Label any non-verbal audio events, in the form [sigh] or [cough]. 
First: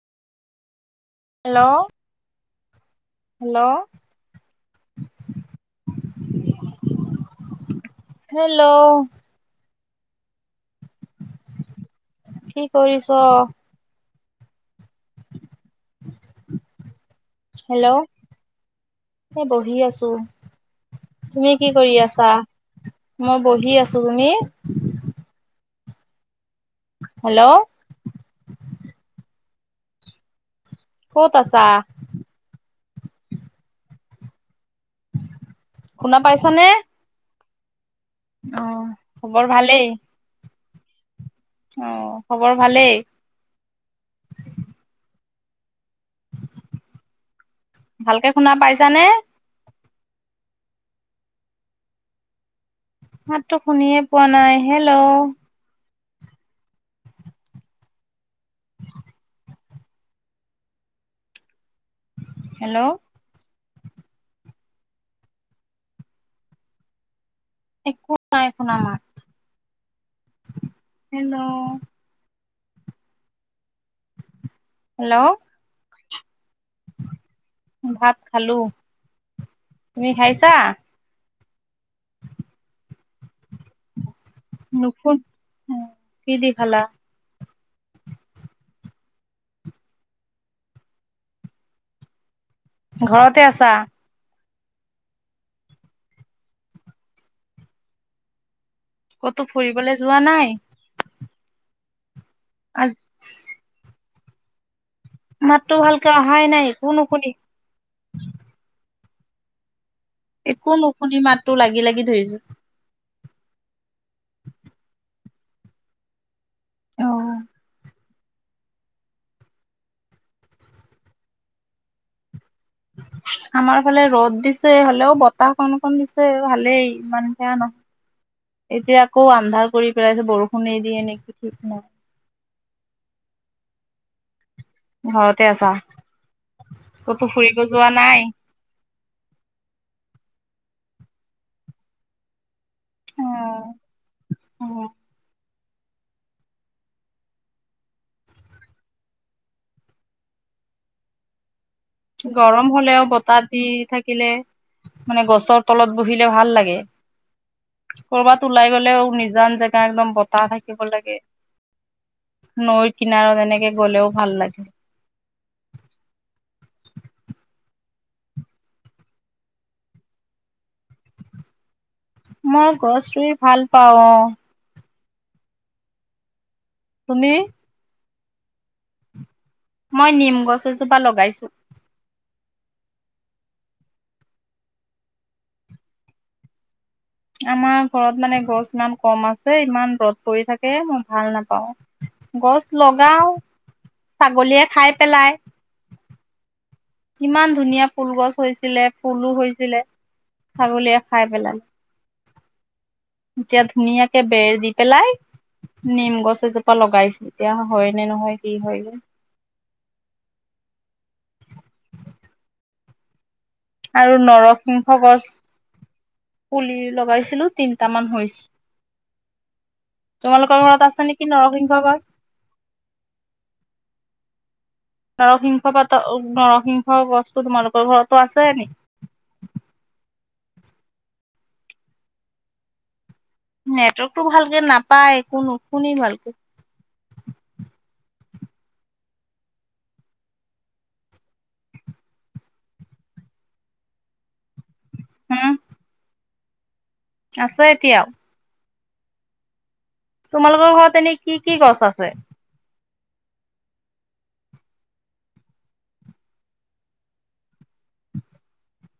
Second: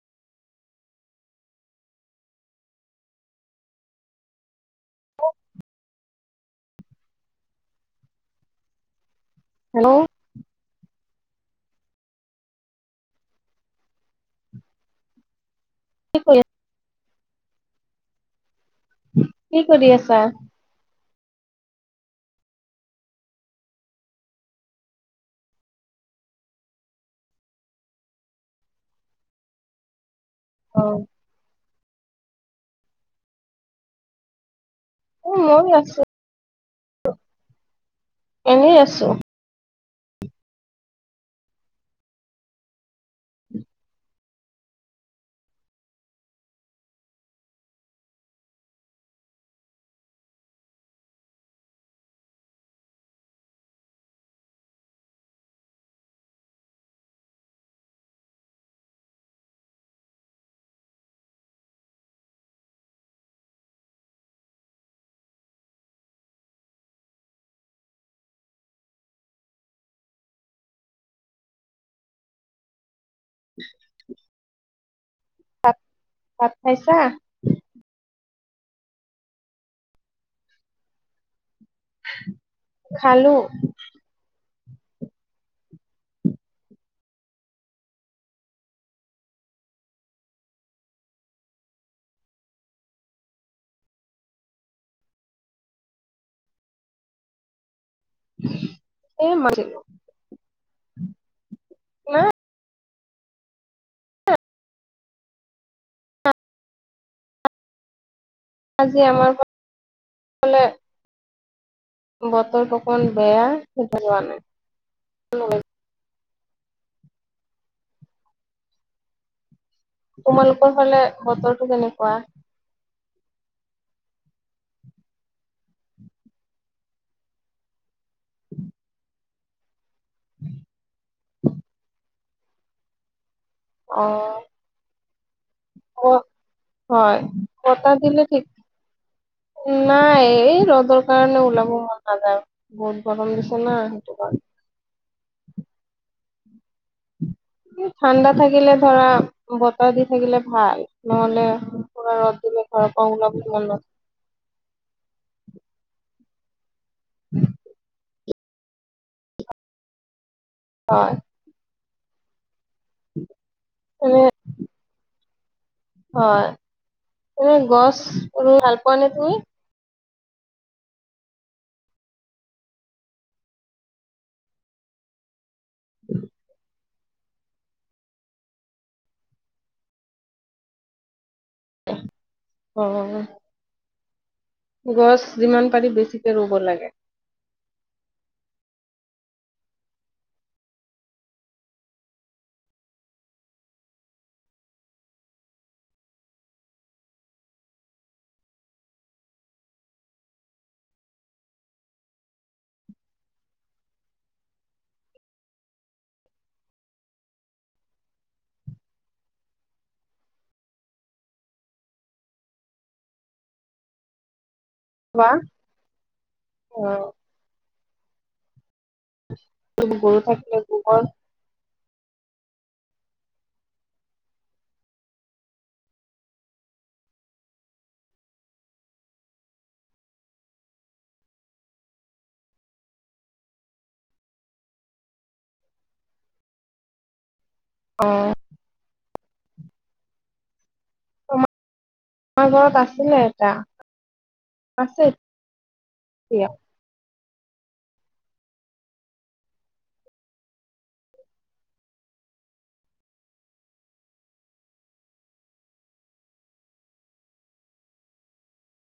Hello. Hello. Hello. Hello. কি কৰিছ? কি কৰি হেল্ল'। এই কি বহি কৰি আছোঁ। আছা? তুমি কি কৰি আছা? মই বহি আছোঁ। তুমি? হেল্ল'। অ'। ক'ত আছা? উ, ময়ো আছোঁ। শুনা পাইছানে? এনেই অ' আছো। খবৰ ভালেই? অ' খবৰ ভালেই? ভালকে শুনা পাইছানে? মাতটো শুনিয়ে পোৱা নাই, হেল্ল'। হেল্ল'। একো নাই শুনা মাত। হেল্ল'। [inaudible] হেল্ল'। তাত ভাত খাইছা? ভাত খালোঁ তুমি খাইছা? খালোঁ। নুফু, কিদি খালা? ঘৰতে আছা? [inaudible] ক'তো মাৰিলো ফুৰিবলৈ যোৱা নাই? নাই আজ মাতটো ভালকে অহাই নাই, একো নুশুনি। আজি আমাৰ ঘ একো নুশুনি, মাতটো লাগি লাগি ধৰিছে। ফোন বেয়া সেইটো লোৱা নাই। অ'। তোমালোকৰ ফালে বতৰটো কেনেকুৱা? [inaudible] আমাৰ ফালে ৰ'দ দিছে হ'লেও বতাহ কন কন দিছে, ভালেই ইমান সেয়া নহয়। এতিয়া আকৌ আন্ধাৰ কৰি পেলাইছে, বৰষুণে দিয়ে নেকি ঠিক নাই। অ'। ঘৰতে আছা? ক হয়। ক'তো ফুৰিব যোৱা বতাহ নাই? দিলে ঠিক নাই এই ৰ'দৰ কাৰণে ওলাব মন নাযায়, বহুত গৰম দিছে না সেইটো কাৰনে। অ'। ঠাণ্ডা থাকিলে ধৰা বতাহ দি থাকিলে ভাল, নহ'লে পুৰা ৰ'দ দিলে গৰম ঘৰৰ হ'লেও, পৰা ওলাব বতাহ মন দি নাযায়। থাকিলে মানে গছৰ তলত বহিলে ভাল লাগে। [inaudible] কৰ'বাত ওলাই গ'লে নিজান জেগা একদম বতাহ থাকিব হয়। লাগে, নৈত কিনাৰত এনেকে গ'লেও এনে ভাল লাগে। হয়। এনে গছ ৰুই ভাল পোৱা নে তুমি? মই গছ ৰুই ভাল পাওঁ অ'। [inaudible] তুমি? মই নিম গছ এজোপা লগাইছোঁ। অ'। গছ যিমান পাৰি বেছিকে ৰুব লাগে। আমাৰ ঘৰত মানে গছ ইমান কম আছে, ইমান ৰ'দ পৰি থাকে মই ভাল নাপাওঁ। গছ লগাই, ছাগলীয়ে খাই পেলাই। কিমান ধুনীয়া ফুল গছ হৈছিলে, ফুলো হৈছিলে। ছাগলীয়ে খাই পেলালে। এতিয়া ধুনীয়াকে বেৰ দি পেলাই নিম গছ এজোপা লগাইছোঁ এতিয়া হয় নে নহয়, কি হয়গৈ। আৰু নৰসিংহ গছ বা পুলি অ' লগাইছিলো। তিনটামান হৈছে। গৰু থাকিলে তোমালোকৰ ঘৰত গোবৰ আছ নেকি নৰসিংহ গছ। নৰসিংহ পাত নৰসিংহ গছটো তোমালোকৰ ঘৰতো আছে নি? নেটৱৰ্কটো ভালকে নাপায়, একো নোশুনি ভালকৈ। অ'। আমাৰ ঘৰত আছিলে এটা, আছে। উম কুয়া আছে এতিয়াও? তোমালোকৰ ঘৰত এনে কি কি গছ আছে?